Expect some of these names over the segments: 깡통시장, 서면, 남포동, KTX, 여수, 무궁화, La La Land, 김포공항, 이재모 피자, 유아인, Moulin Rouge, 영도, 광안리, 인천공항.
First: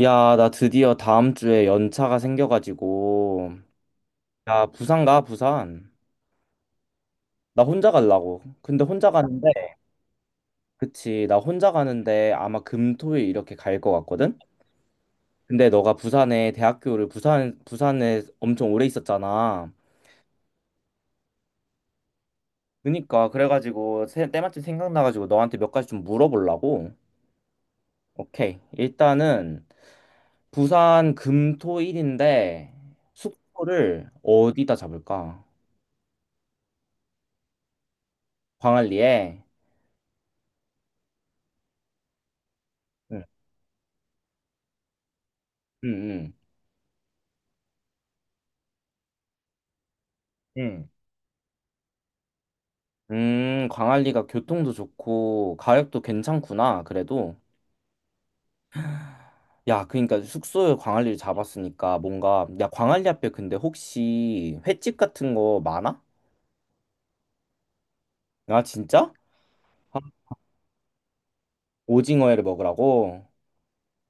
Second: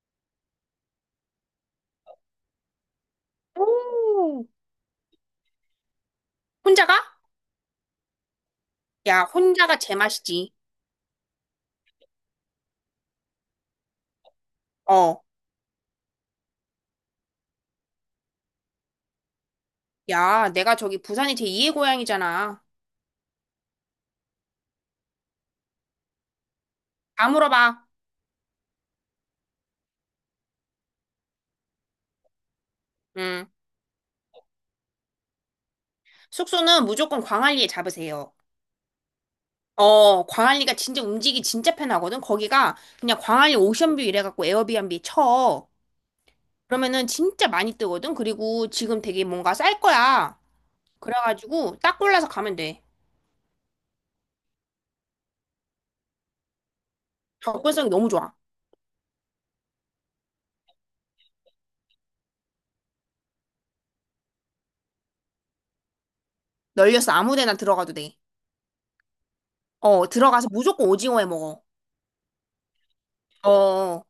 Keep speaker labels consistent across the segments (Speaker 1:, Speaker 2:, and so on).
Speaker 1: 야, 나 드디어 다음 주에 연차가 생겨가지고,
Speaker 2: 오,
Speaker 1: 야, 부산 가, 부산.
Speaker 2: 혼자가?
Speaker 1: 나 혼자 가려고. 근데 혼자
Speaker 2: 야,
Speaker 1: 가는데,
Speaker 2: 혼자가 제맛이지.
Speaker 1: 그치, 나 혼자 가는데 아마 금, 토, 일 이렇게 갈 것 같거든?
Speaker 2: 어,
Speaker 1: 근데 너가 부산에, 대학교를 부산, 부산에 엄청 오래 있었잖아.
Speaker 2: 야, 내가 저기 부산이 제2의 고향이잖아.
Speaker 1: 그니까, 그래가지고, 때마침 생각나가지고 너한테 몇 가지 좀 물어보려고.
Speaker 2: 다 물어봐.
Speaker 1: 오케이. 일단은, 부산 금, 토, 일인데,
Speaker 2: 음,
Speaker 1: 숙소를 어디다 잡을까?
Speaker 2: 숙소는 무조건 광안리에 잡으세요.
Speaker 1: 광안리에?
Speaker 2: 어, 광안리가 진짜 움직이기 진짜 편하거든. 거기가 그냥
Speaker 1: 응,
Speaker 2: 광안리 오션뷰 이래갖고 에어비앤비 쳐.
Speaker 1: 응. 응.
Speaker 2: 그러면은 진짜 많이 뜨거든. 그리고 지금 되게 뭔가 쌀 거야.
Speaker 1: 응.
Speaker 2: 그래가지고 딱 골라서 가면 돼.
Speaker 1: 광안리가 교통도 좋고 가격도 괜찮구나. 그래도
Speaker 2: 접근성이 너무 좋아.
Speaker 1: 야, 그러니까 숙소에 광안리를 잡았으니까 뭔가 야, 광안리 앞에 근데 혹시 횟집 같은 거 많아?
Speaker 2: 널려서 아무 데나 들어가도 돼.
Speaker 1: 아, 진짜? 아,
Speaker 2: 어, 들어가서 무조건 오징어 해 먹어.
Speaker 1: 오징어회를 먹으라고?
Speaker 2: 어.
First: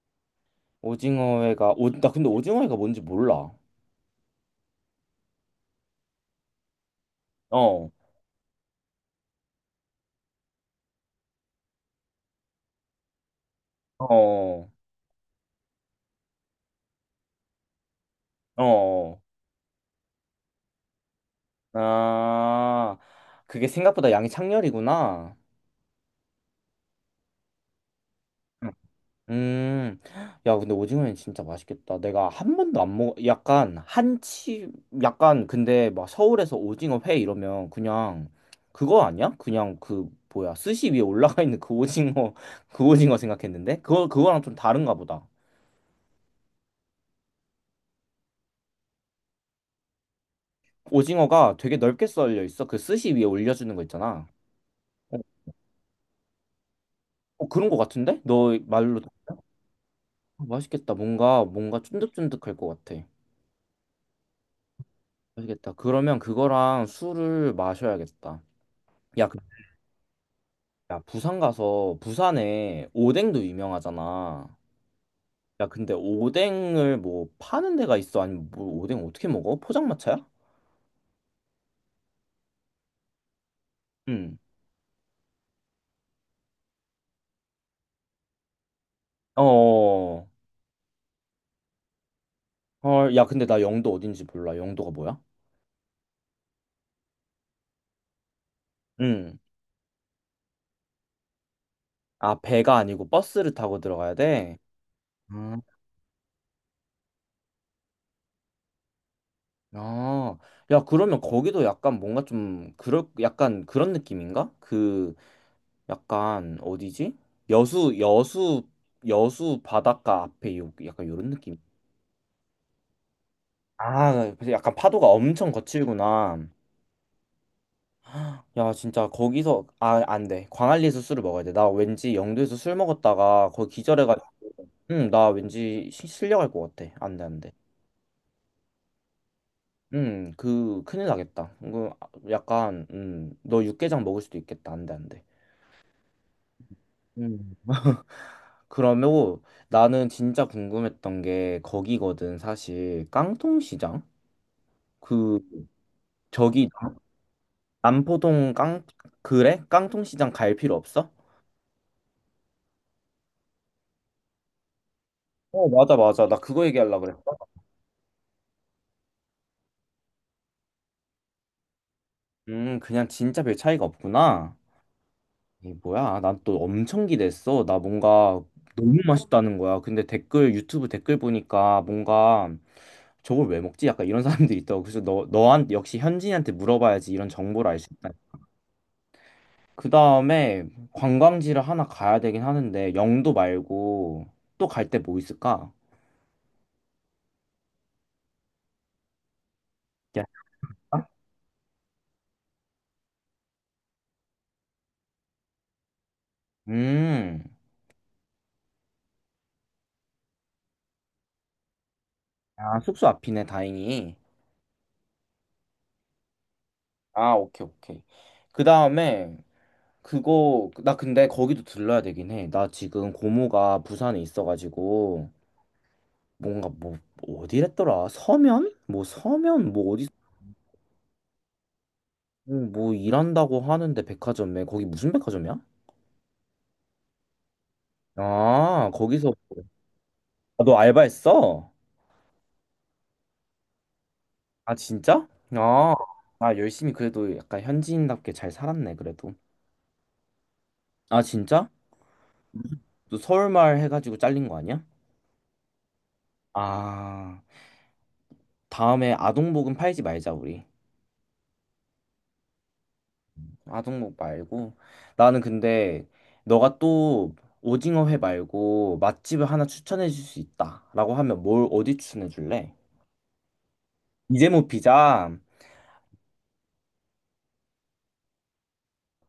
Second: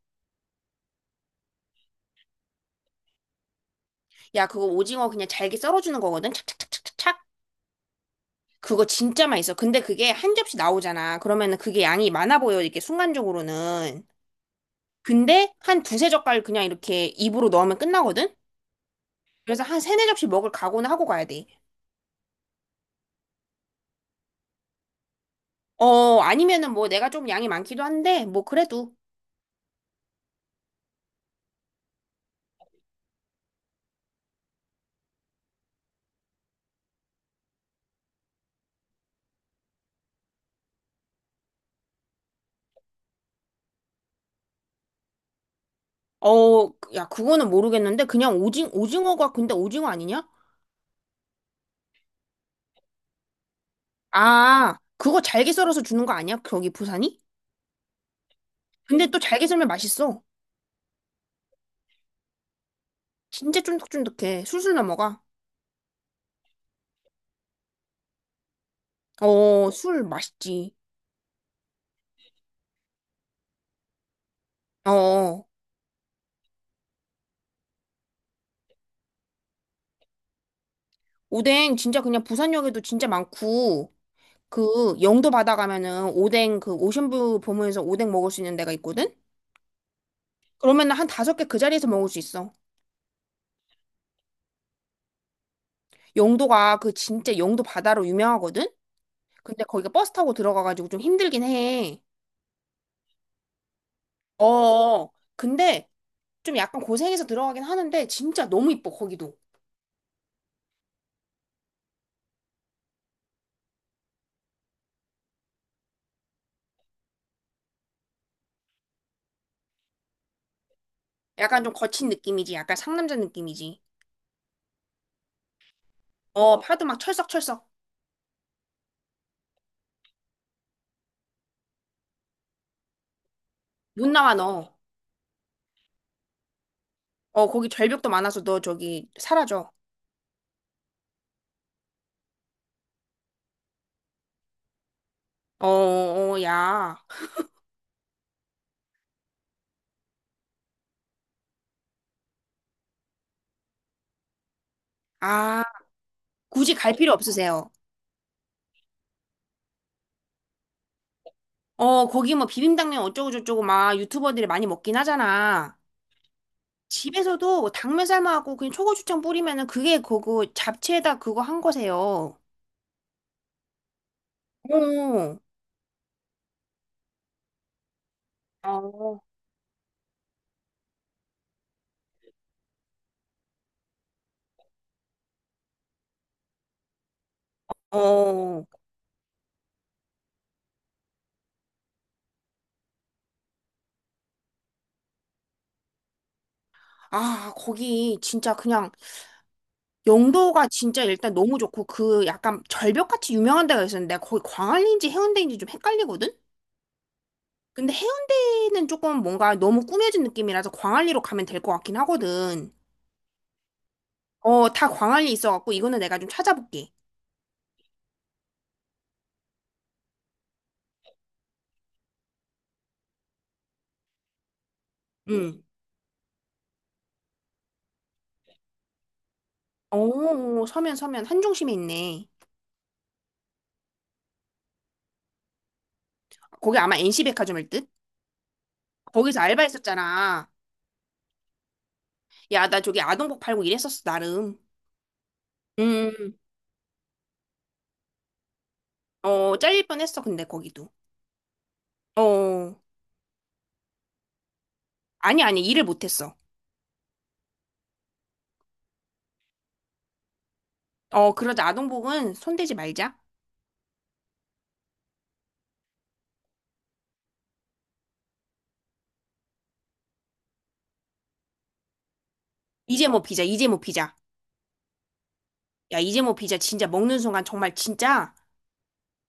Speaker 1: 오징어회가 오, 나 근데 오징어회가 뭔지 몰라.
Speaker 2: 야, 그거 오징어 그냥 잘게 썰어주는 거거든? 착착착착착.
Speaker 1: 어.
Speaker 2: 그거 진짜 맛있어. 근데 그게 한 접시 나오잖아. 그러면은 그게 양이 많아 보여, 이렇게 순간적으로는.
Speaker 1: 어.
Speaker 2: 근데 한 두세 젓갈 그냥 이렇게 입으로 넣으면 끝나거든?
Speaker 1: 어. 어.
Speaker 2: 그래서 한 세네 접시 먹을 각오는 하고 가야 돼.
Speaker 1: 아, 그게 생각보다 양이 창렬이구나.
Speaker 2: 어, 아니면은 뭐 내가 좀 양이 많기도 한데, 뭐 그래도.
Speaker 1: 음, 야, 근데 오징어는 진짜 맛있겠다. 내가 한 번도 안 먹어, 약간 한치, 약간 근데 막 서울에서 오징어 회 이러면 그냥 그거 아니야? 그냥 그 뭐야, 스시 위에 올라가 있는 그 오징어, 그 오징어 생각했는데 그거 그거랑 좀 다른가 보다.
Speaker 2: 어, 야, 그거는 모르겠는데, 그냥 오징어가 근데 오징어 아니냐?
Speaker 1: 오징어가 되게 넓게 썰려 있어. 그 스시 위에 올려주는 거 있잖아.
Speaker 2: 아,
Speaker 1: 어,
Speaker 2: 그거 잘게 썰어서 주는 거 아니야? 거기 부산이?
Speaker 1: 어, 그런 거 같은데? 너 말로
Speaker 2: 근데 또 잘게 썰면 맛있어.
Speaker 1: 어, 맛있겠다. 뭔가 뭔가 쫀득쫀득할 것 같아.
Speaker 2: 진짜 쫀득쫀득해. 술술 넘어가.
Speaker 1: 맛있겠다. 그러면 그거랑 술을 마셔야겠다. 야,
Speaker 2: 어, 술 맛있지.
Speaker 1: 야, 부산 가서 부산에 오뎅도 유명하잖아.
Speaker 2: 어,
Speaker 1: 야, 근데 오뎅을 뭐 파는 데가 있어? 아니면 뭐 오뎅 어떻게 먹어? 포장마차야?
Speaker 2: 오뎅 진짜 그냥 부산역에도 진짜 많고,
Speaker 1: 응.
Speaker 2: 그 영도 바다 가면은 오뎅 그 오션뷰 보면서 오뎅 먹을 수 있는 데가 있거든?
Speaker 1: 어.
Speaker 2: 그러면 은 한 다섯 개 그 자리에서 먹을 수 있어.
Speaker 1: 헐, 야, 근데 나 영도 어딘지 몰라. 영도가 뭐야?
Speaker 2: 영도가 그 진짜 영도 바다로 유명하거든?
Speaker 1: 응.
Speaker 2: 근데 거기가 버스 타고 들어가가지고 좀 힘들긴 해.
Speaker 1: 아, 배가 아니고 버스를 타고 들어가야 돼?
Speaker 2: 어,
Speaker 1: 음.
Speaker 2: 근데 좀 약간 고생해서 들어가긴 하는데 진짜 너무 이뻐, 거기도.
Speaker 1: 아, 야, 그러면 거기도 약간 뭔가 좀, 그럴, 약간 그런 느낌인가? 그, 약간, 어디지? 여수, 여수, 여수 바닷가 앞에 요, 약간 요런 느낌.
Speaker 2: 약간 좀 거친 느낌이지. 약간 상남자 느낌이지.
Speaker 1: 아, 그래서 약간 파도가 엄청 거칠구나.
Speaker 2: 어, 파도 막 철썩철썩.
Speaker 1: 야, 진짜 거기서 아, 안 돼. 광안리에서 술을 먹어야 돼. 나 왠지 영도에서 술 먹었다가 거기
Speaker 2: 못
Speaker 1: 기절해가지고,
Speaker 2: 나와, 너.
Speaker 1: 응, 나 왠지 실려갈 것 같아. 안 돼, 안
Speaker 2: 어,
Speaker 1: 돼.
Speaker 2: 거기 절벽도 많아서 너 저기 사라져.
Speaker 1: 응, 그 큰일 나겠다. 그 약간, 너 육개장 먹을 수도 있겠다. 안 돼, 안 돼.
Speaker 2: 어, 어, 야.
Speaker 1: 음. 그러면 나는 진짜 궁금했던 게 거기거든, 사실. 깡통시장? 그
Speaker 2: 아,
Speaker 1: 저기
Speaker 2: 굳이 갈 필요 없으세요.
Speaker 1: 남포동 깡 그래? 깡통시장 갈 필요 없어?
Speaker 2: 어, 거기 뭐 비빔당면 어쩌고저쩌고 막 유튜버들이 많이 먹긴
Speaker 1: 어,
Speaker 2: 하잖아.
Speaker 1: 맞아, 맞아. 나 그거 얘기하려고 그랬어.
Speaker 2: 집에서도 뭐 당면 삶아갖고 그냥 초고추장 뿌리면은 그게 그거 잡채에다 그거 한 거세요.
Speaker 1: 그냥 진짜 별 차이가 없구나.
Speaker 2: 어,
Speaker 1: 이게 뭐야? 난 또 엄청 기대했어. 나 뭔가 너무
Speaker 2: 어.
Speaker 1: 맛있다는 거야. 근데 댓글, 유튜브 댓글 보니까 뭔가 저걸 왜 먹지? 약간 이런 사람들이 있다고. 그래서 너, 역시 현진이한테 물어봐야지 이런 정보를 알 수 있다.
Speaker 2: 어.
Speaker 1: 그 다음에 관광지를 하나 가야 되긴 하는데, 영도 말고 또 갈 때 뭐 있을까?
Speaker 2: 아, 거기 진짜 그냥
Speaker 1: 야,
Speaker 2: 영도가 진짜 일단 너무 좋고 그 약간 절벽같이 유명한 데가 있었는데 거기 광안리인지 해운대인지 좀 헷갈리거든?
Speaker 1: 음,
Speaker 2: 근데 해운대는 조금 뭔가 너무 꾸며진 느낌이라서 광안리로 가면 될 것 같긴 하거든.
Speaker 1: 아, 숙소 앞이네, 다행히.
Speaker 2: 어, 다 광안리 있어갖고 이거는 내가 좀 찾아볼게.
Speaker 1: 아, 오케이, 오케이. 그 다음에 그거 나 근데 거기도 들러야 되긴 해. 나 지금 고모가 부산에 있어가지고
Speaker 2: 응.
Speaker 1: 뭔가 뭐 뭐 어디랬더라? 서면? 뭐 서면 뭐 어디
Speaker 2: 어, 서면 한중심에 있네.
Speaker 1: 뭐, 일한다고 하는데 백화점에 거기 무슨 백화점이야?
Speaker 2: 거기 아마 NC백화점일 듯?
Speaker 1: 아, 거기서.
Speaker 2: 거기서 알바했었잖아.
Speaker 1: 아, 너 알바했어?
Speaker 2: 야, 나 저기 아동복 팔고 일했었어, 나름.
Speaker 1: 아, 진짜? 아,
Speaker 2: 음.
Speaker 1: 아 열심히 그래도 약간 현지인답게 잘 살았네 그래도.
Speaker 2: 어, 잘릴 뻔했어, 근데 거기도.
Speaker 1: 아, 진짜?
Speaker 2: 어.
Speaker 1: 너 서울말 해가지고 잘린 거 아니야?
Speaker 2: 아니, 아니, 일을 못했어.
Speaker 1: 아, 다음에 아동복은 팔지 말자 우리.
Speaker 2: 어, 그러자. 아동복은 손대지 말자.
Speaker 1: 아동목 말고 나는 근데 너가 또 오징어회 말고 맛집을 하나 추천해 줄 수 있다라고 하면 뭘 어디 추천해 줄래?
Speaker 2: 이제 뭐 피자, 이제 뭐 피자.
Speaker 1: 이재모 피자.
Speaker 2: 야, 이제 뭐 피자 진짜 먹는 순간 정말 진짜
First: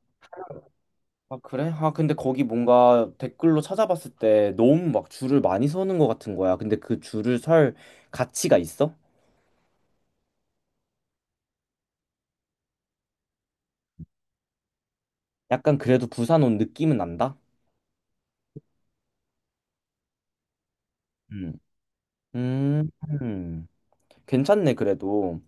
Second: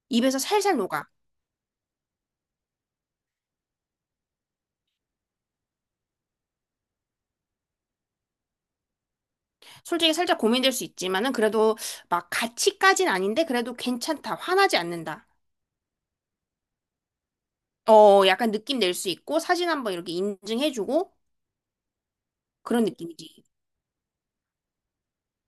Speaker 2: 입에서 살살 녹아.
Speaker 1: 아, 그래? 아 근데 거기 뭔가 댓글로 찾아봤을 때 너무 막 줄을 많이 서는 것 같은 거야. 근데 그 줄을 설 가치가 있어?
Speaker 2: 솔직히 살짝 고민될 수 있지만은 그래도 막 같이까진 아닌데 그래도 괜찮다. 화나지 않는다.
Speaker 1: 약간 그래도 부산 온 느낌은 난다.
Speaker 2: 어, 약간 느낌 낼 수 있고 사진 한번 이렇게 인증해주고
Speaker 1: 음.
Speaker 2: 그런
Speaker 1: 음.
Speaker 2: 느낌이지.
Speaker 1: 음. 괜찮네 그래도.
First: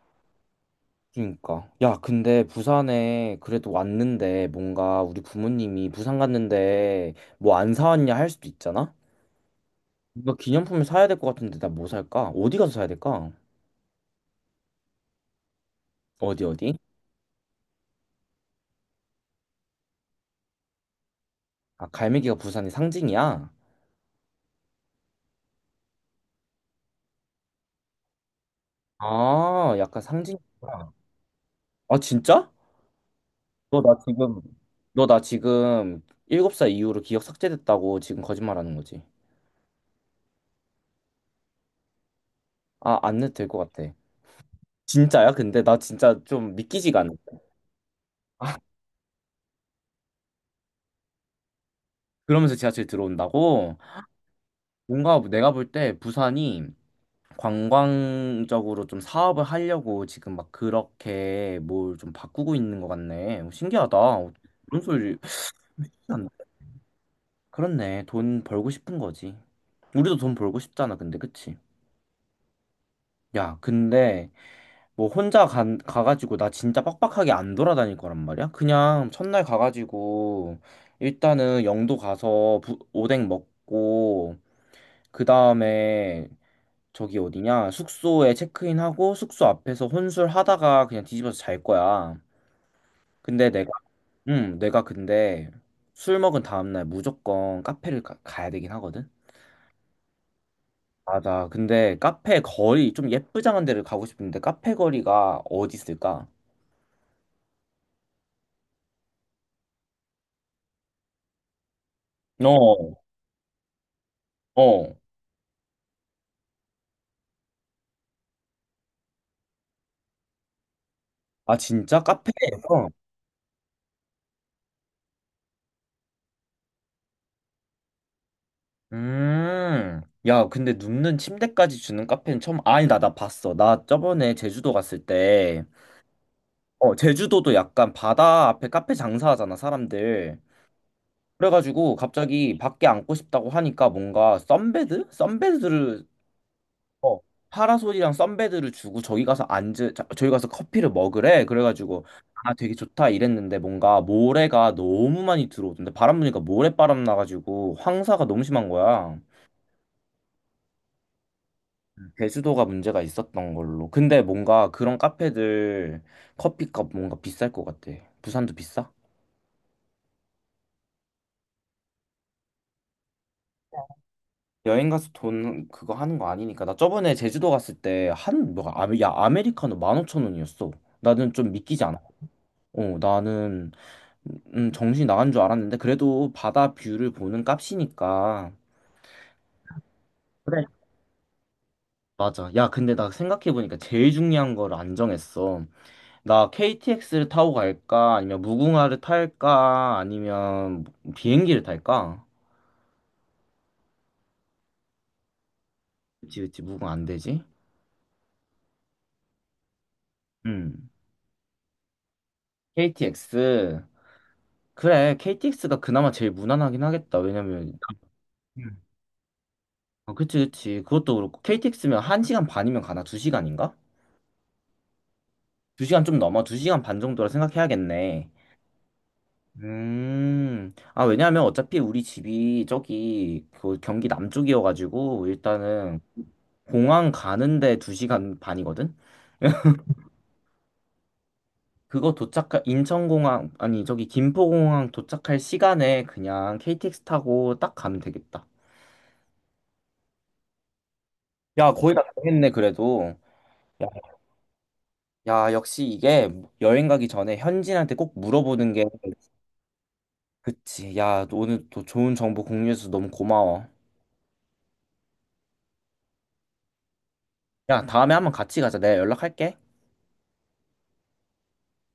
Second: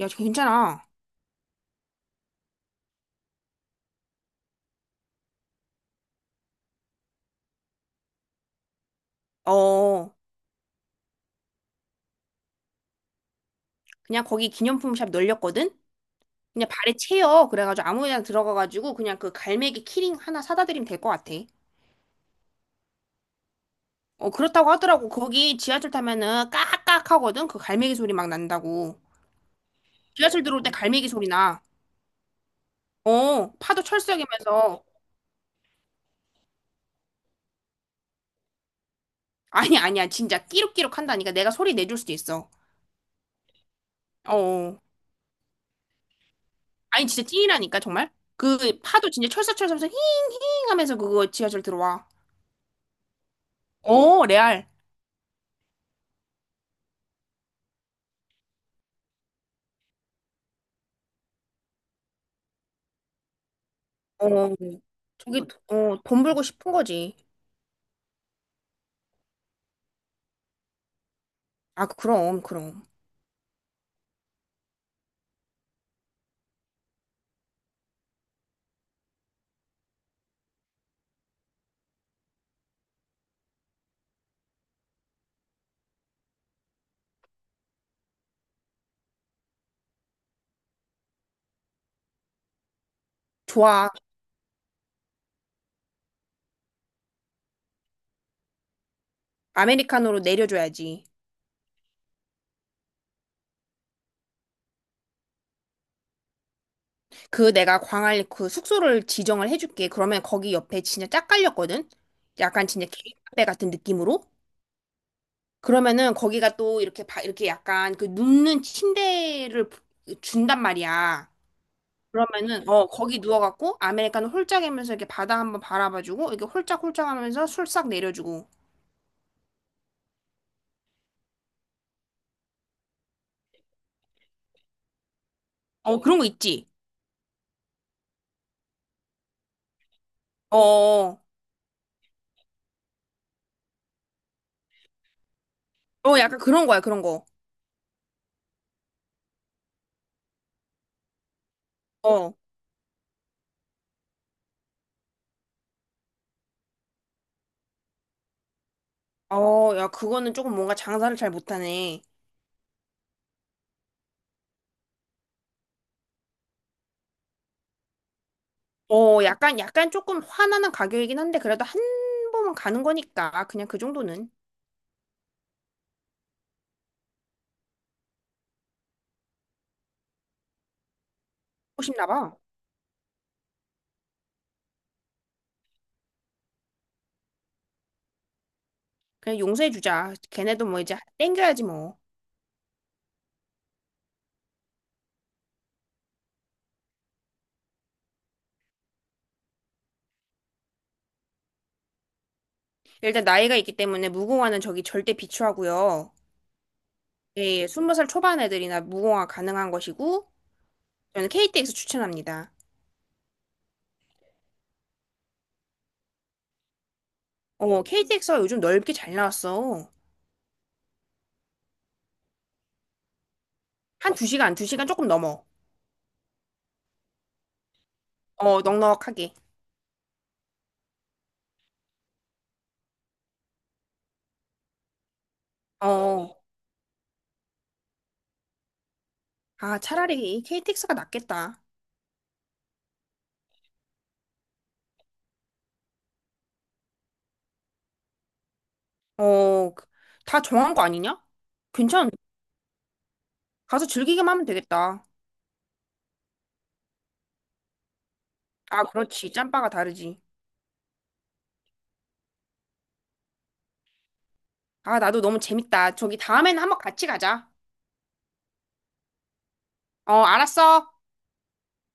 Speaker 2: 야, 저 괜찮아.
Speaker 1: 그러니까. 야, 근데 부산에 그래도 왔는데 뭔가 우리 부모님이 부산 갔는데 뭐 안 사왔냐 할 수도 있잖아?
Speaker 2: 어,
Speaker 1: 뭔가 기념품을 사야 될 것 같은데 나 뭐 살까? 어디 가서 사야 될까?
Speaker 2: 그냥 거기 기념품 샵 널렸거든?
Speaker 1: 어디
Speaker 2: 그냥
Speaker 1: 어디?
Speaker 2: 발에 채여. 그래가지고 아무 데나 들어가가지고 그냥 그 갈매기 키링 하나 사다 드리면 될 것 같아.
Speaker 1: 아, 갈매기가 부산의 상징이야?
Speaker 2: 어, 그렇다고 하더라고. 거기 지하철 타면은 깍깍 하거든? 그 갈매기 소리 막 난다고.
Speaker 1: 아, 약간
Speaker 2: 지하철 들어올 때
Speaker 1: 상징이구나.
Speaker 2: 갈매기 소리 나.
Speaker 1: 아, 진짜?
Speaker 2: 어,
Speaker 1: 너
Speaker 2: 파도
Speaker 1: 나 지금
Speaker 2: 철썩이면서.
Speaker 1: 너 나 지금 7살 이후로 기억 삭제됐다고 지금 거짓말하는 거지.
Speaker 2: 아니, 아니야. 진짜 끼룩끼룩 한다니까. 내가 소리 내줄 수도 있어.
Speaker 1: 아, 안 해도 될 것 같아.
Speaker 2: 어. 어.
Speaker 1: 진짜야? 근데 나 진짜 좀 믿기지가
Speaker 2: 아니,
Speaker 1: 않아.
Speaker 2: 진짜 찐이라니까, 정말. 그 파도 진짜 철썩철썩 힝힝 하면서 그거 지하철 들어와.
Speaker 1: 그러면서 지하철 들어온다고?
Speaker 2: 어, 레알.
Speaker 1: 뭔가 내가 볼 때 부산이 관광적으로 좀 사업을 하려고 지금 막 그렇게 뭘 좀 바꾸고 있는 것 같네. 어, 신기하다. 어,
Speaker 2: 어.
Speaker 1: 그런 소리.
Speaker 2: 저기, 어, 돈
Speaker 1: 안-
Speaker 2: 벌고 싶은 거지.
Speaker 1: 그렇네. 돈 벌고 싶은 거지. 우리도 돈 벌고 싶잖아. 근데 그치?
Speaker 2: 아, 그럼, 그럼.
Speaker 1: 야, 근데 뭐 혼자 가가지고 나 진짜 빡빡하게 안 돌아다닐 거란 말이야? 그냥 첫날 가가지고 일단은 영도 가서 오뎅 먹고 그 다음에 저기 어디냐? 숙소에 체크인하고 숙소 앞에서 혼술하다가 그냥 뒤집어서 잘 거야. 근데 내가,
Speaker 2: 좋아.
Speaker 1: 응, 내가 근데 술 먹은 다음날 무조건 카페를 가야 되긴 하거든?
Speaker 2: 아메리카노로 내려줘야지.
Speaker 1: 맞아. 근데 카페 거리, 좀 예쁘장한 데를 가고 싶은데 카페 거리가 어디 있을까?
Speaker 2: 그 내가 광안리 그 숙소를 지정을 해줄게. 그러면 거기 옆에 진짜 짝 깔렸거든? 약간 진짜
Speaker 1: 어,
Speaker 2: 개인 카페 같은 느낌으로?
Speaker 1: 어.
Speaker 2: 그러면은 거기가 또 이렇게 바, 이렇게 약간 그 눕는 침대를 부- 준단 말이야.
Speaker 1: 아, 진짜?
Speaker 2: 그러면은 어
Speaker 1: 카페에서?
Speaker 2: 거기 누워갖고 아메리카노 홀짝 이면서 이렇게 바다 한번 바라봐주고 이렇게 홀짝홀짝 하면서 술싹 내려주고
Speaker 1: 음. 야, 근데 눕는 침대까지 주는 카페는 처음, 아니, 나 봤어. 나 저번에 제주도 갔을 때
Speaker 2: 어 그런 거 있지.
Speaker 1: 어, 제주도도 약간 바다 앞에 카페 장사하잖아, 사람들.
Speaker 2: 어어.
Speaker 1: 그래가지고 갑자기 밖에 앉고 싶다고 하니까 뭔가 썬베드? 썬베드를,
Speaker 2: 어, 어, 약간 그런 거야 그런
Speaker 1: 어,
Speaker 2: 거.
Speaker 1: 파라솔이랑 썬베드를 주고 저기 가서 저기 가서 커피를 먹으래. 그래가지고,
Speaker 2: 어.
Speaker 1: 아, 되게 좋다 이랬는데 뭔가 모래가 너무 많이 들어오던데 바람 부니까 모래바람 나가지고 황사가 너무 심한 거야.
Speaker 2: 어, 야, 그거는 조금 뭔가 장사를 잘 못하네.
Speaker 1: 제주도가 문제가 있었던 걸로. 근데 뭔가 그런 카페들 커피값 뭔가 비쌀 것 같아. 부산도 비싸?
Speaker 2: 어, 약간 약간 조금 화나는 가격이긴 한데 그래도 한 번은 가는 거니까 그냥 그 정도는
Speaker 1: 여행 가서 돈 그거 하는 거 아니니까. 나 저번에 제주도 갔을 때 한, 뭐, 아메, 야, 아메리카노 15,000원이었어. 나는 좀 믿기지
Speaker 2: 하고
Speaker 1: 않아.
Speaker 2: 싶나 봐.
Speaker 1: 어, 나는, 정신 나간 줄 알았는데, 그래도 바다 뷰를 보는 값이니까.
Speaker 2: 그냥 용서해주자.
Speaker 1: 그래.
Speaker 2: 걔네도 뭐 이제 땡겨야지 뭐.
Speaker 1: 맞아. 야, 근데 나 생각해보니까 제일 중요한 걸 안 정했어. 나 KTX를 타고 갈까? 아니면 무궁화를 탈까? 아니면 비행기를 탈까?
Speaker 2: 일단 나이가 있기 때문에 무공화는 저기 절대 비추하고요.
Speaker 1: 그치, 그치, 무궁화 안 되지?
Speaker 2: 예, 20살 초반 애들이나 무공화 가능한 것이고
Speaker 1: 음.
Speaker 2: 저는 KTX 추천합니다.
Speaker 1: KTX. 그래, KTX가 그나마 제일 무난하긴 하겠다. 왜냐면,
Speaker 2: 어, KTX가 요즘
Speaker 1: 음.
Speaker 2: 넓게 잘 나왔어.
Speaker 1: 어, 그치, 그치. 그것도 그렇고, KTX면 1시간 반이면 가나? 2시간인가?
Speaker 2: 한 2시간, 2시간 조금 넘어.
Speaker 1: 2시간 좀 넘어. 2시간 반 정도라 생각해야겠네.
Speaker 2: 어, 넉넉하게.
Speaker 1: 아, 왜냐면 어차피 우리 집이 저기, 그 경기 남쪽이어가지고, 일단은,
Speaker 2: 어.
Speaker 1: 공항 가는데 2시간 반이거든?
Speaker 2: 아, 차라리 이 KTX가 낫겠다.
Speaker 1: 그거 도착할, 인천공항, 아니, 저기, 김포공항 도착할 시간에 그냥 KTX 타고 딱 가면 되겠다.
Speaker 2: 어, 그- 다 정한 거 아니냐?
Speaker 1: 야, 거의 다
Speaker 2: 괜찮.
Speaker 1: 정했네, 그래도.
Speaker 2: 가서 즐기기만 하면 되겠다.
Speaker 1: 야, 역시 이게 여행 가기 전에 현지인한테 꼭 물어보는
Speaker 2: 아,
Speaker 1: 게
Speaker 2: 그렇지. 짬바가 다르지.
Speaker 1: 그치. 야, 너 오늘 또 좋은 정보 공유해서 너무 고마워.
Speaker 2: 아, 나도 너무 재밌다. 저기 다음에는 한번 같이 가자.
Speaker 1: 야, 다음에 한번 같이 가자. 내가 연락할게.
Speaker 2: 어, 알았어.